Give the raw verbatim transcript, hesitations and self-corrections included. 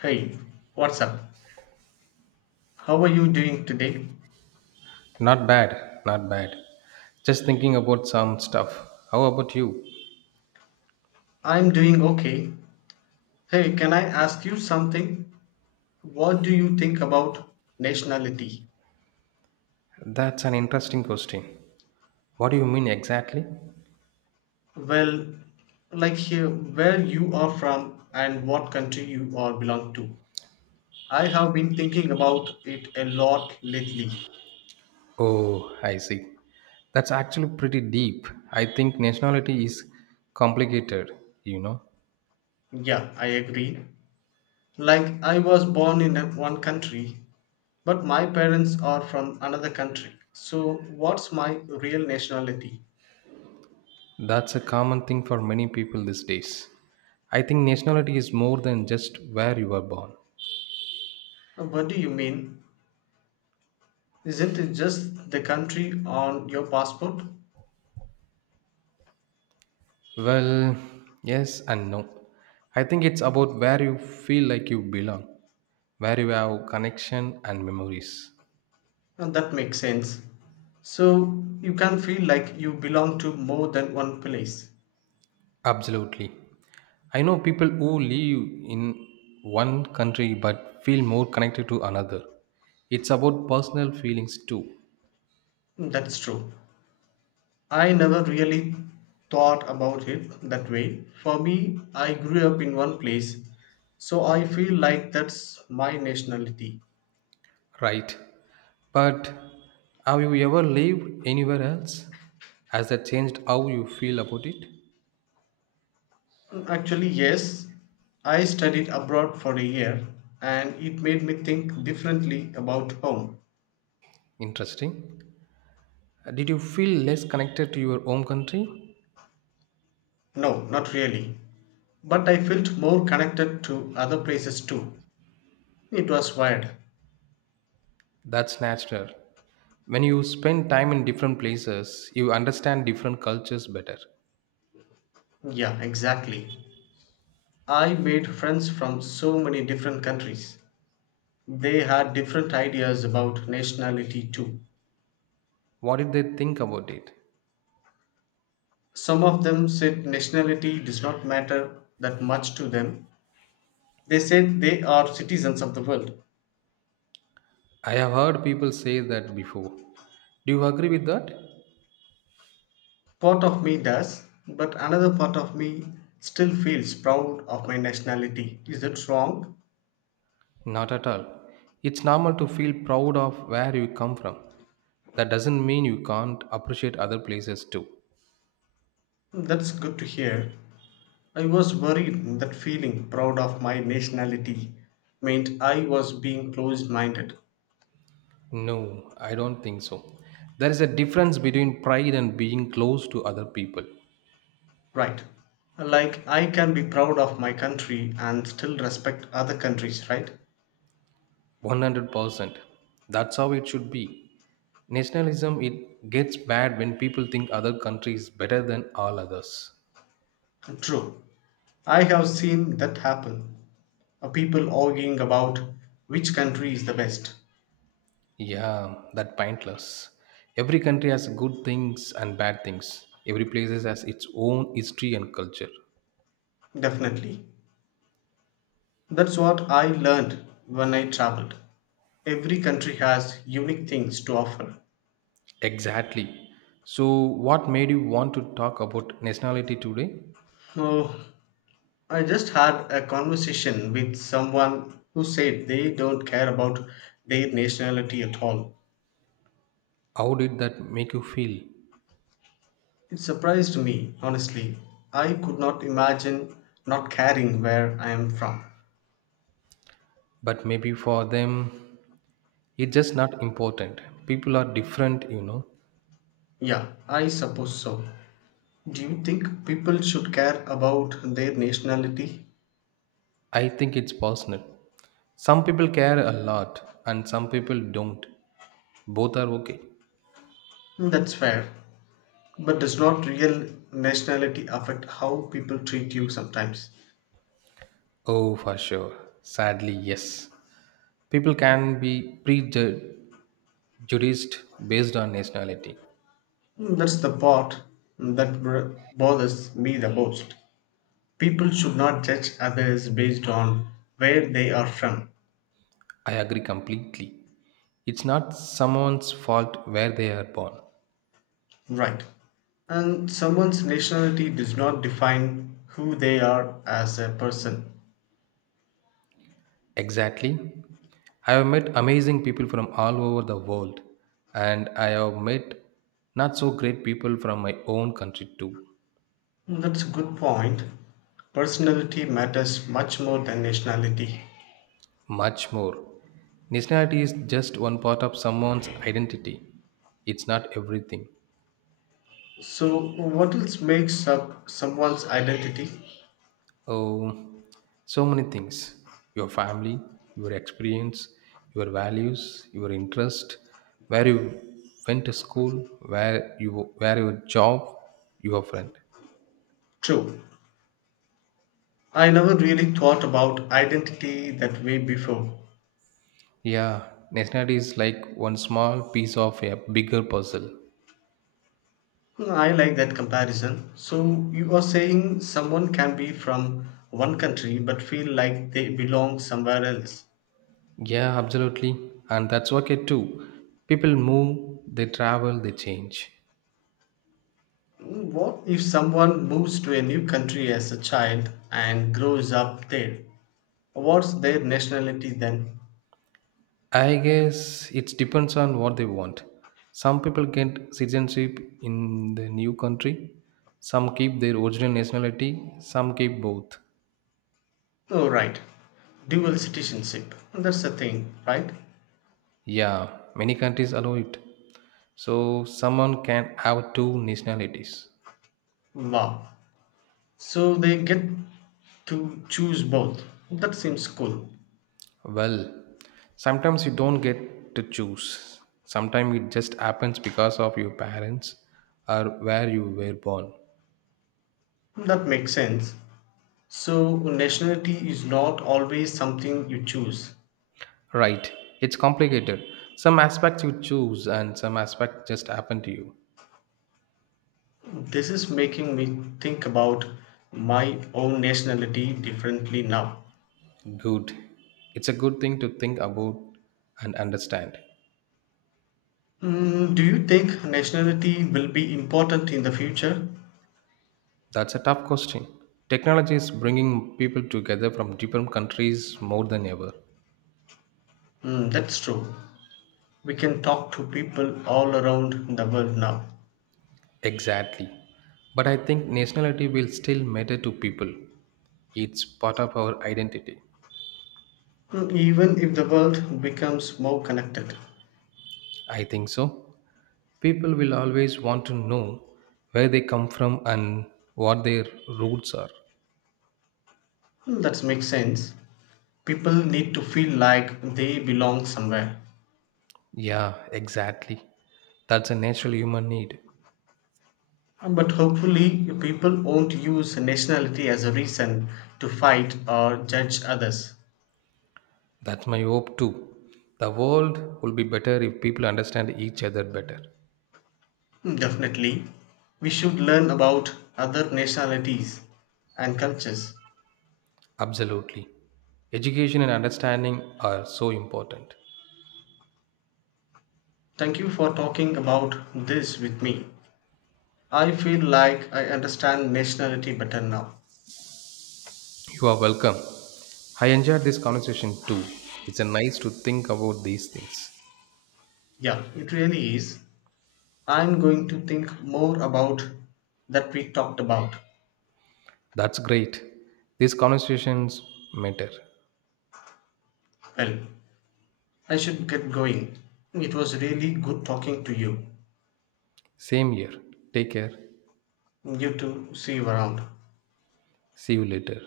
Hey, what's up? How are you doing today? Not bad, not bad. Just thinking about some stuff. How about you? I'm doing okay. Hey, can I ask you something? What do you think about nationality? That's an interesting question. What do you mean exactly? Well, like here, where you are from and what country you all belong to. I have been thinking about it a lot lately. Oh, I see. That's actually pretty deep. I think nationality is complicated, you know. Yeah, I agree. Like, I was born in a- one country, but my parents are from another country. So, what's my real nationality? That's a common thing for many people these days. I think nationality is more than just where you were born. What do you mean? Isn't it just the country on your passport? Well, yes and no. I think it's about where you feel like you belong, where you have connection and memories. And that makes sense. So you can feel like you belong to more than one place. Absolutely. I know people who live in one country but feel more connected to another. It's about personal feelings too, That's true. I never really thought about it that way. For me, I grew up in one place, so I feel like that's my nationality. right? But have you ever lived anywhere else? Has that changed how you feel about it? Actually, yes, I studied abroad for a year and it made me think differently about home. Interesting. Did you feel less connected to your home country? No, not really. But I felt more connected to other places too. It was weird. That's natural. When you spend time in different places, you understand different cultures better. Yeah, exactly. I made friends from so many different countries. They had different ideas about nationality too. What did they think about it? Some of them said nationality does not matter that much to them. They said they are citizens of the world. I have heard people say that before. Do you agree with that? Part of me does, but another part of me still feels proud of my nationality. Is that wrong? Not at all. It's normal to feel proud of where you come from. That doesn't mean you can't appreciate other places too. That's good to hear. I was worried that feeling proud of my nationality meant I was being closed minded. No, I don't think so. There is a difference between pride and being close to other people. Right. Like I can be proud of my country and still respect other countries, right? one hundred percent. That's how it should be. Nationalism, it gets bad when people think other country is better than all others. True. I have seen that happen. Uh, People arguing about which country is the best. Yeah, that pointless. Every country has good things and bad things. Every place has its own history and culture. Definitely. That's what I learned when I traveled. Every country has unique things to offer. Exactly. So, what made you want to talk about nationality today? Oh, I just had a conversation with someone who said they don't care about their nationality at all. How did that make you feel? It surprised me, honestly. I could not imagine not caring where I am from. But maybe for them, it's just not important. People are different, you know. Yeah, I suppose so. Do you think people should care about their nationality? I think it's personal. Some people care a lot and some people don't. Both are okay. That's fair. But does not real nationality affect how people treat you sometimes? Oh, for sure. Sadly, yes. People can be prejudiced based on nationality. That's the part that br- bothers me the most. People should not judge others based on where they are from. I agree completely. It's not someone's fault where they are born. Right. And someone's nationality does not define who they are as a person. Exactly. I have met amazing people from all over the world, and I have met not so great people from my own country too. That's a good point. Personality matters much more than nationality. Much more. Nationality is just one part of someone's identity. It's not everything. So, what else makes up someone's identity? Oh, so many things. Your family, your experience, your values, your interest, where you went to school, where you where your job, your friend. True. I never really thought about identity that way before. Yeah, nationality is like one small piece of a bigger puzzle. Well, I like that comparison. So you are saying someone can be from one country but feel like they belong somewhere else. Yeah, absolutely. And that's okay too. People move, they travel, they change. What if someone moves to a new country as a child and grows up there? What's their nationality then? I guess it depends on what they want. Some people get citizenship in the new country, some keep their original nationality, some keep both. Oh, right. Dual citizenship. That's the thing, right? Yeah, many countries allow it. So someone can have two nationalities. Wow. So they get to choose both. That seems cool. Well, sometimes you don't get to choose. Sometimes it just happens because of your parents or where you were born. That makes sense. So, nationality is not always something you choose. Right, it's complicated. Some aspects you choose and some aspects just happen to you. This is making me think about my own nationality differently now. Good. It's a good thing to think about and understand. Mm, do you think nationality will be important in the future? That's a tough question. Technology is bringing people together from different countries more than ever. Mm, that's true. We can talk to people all around the world now, Exactly. But I think nationality will still matter to people. It's part of our identity. Mm, even if the world becomes more connected. I think so. People will always want to know where they come from and what their roots are. Mm, that makes sense. People need to feel like they belong somewhere. Yeah, exactly. That's a natural human need. Um, But hopefully, people won't use nationality as a reason to fight or judge others. That's my hope too. The world will be better if people understand each other better. Hmm, definitely, we should learn about other nationalities and cultures. Absolutely. Education and understanding are so important. Thank you for talking about this with me. I feel like I understand nationality better now. You are welcome. I enjoyed this conversation too. It's a nice to think about these things. Yeah, it really is. I'm going to think more about that we talked about. That's great. These conversations matter. Well, I should get going. It was really good talking to you. Same here. Take care. You too. See you around. See you later.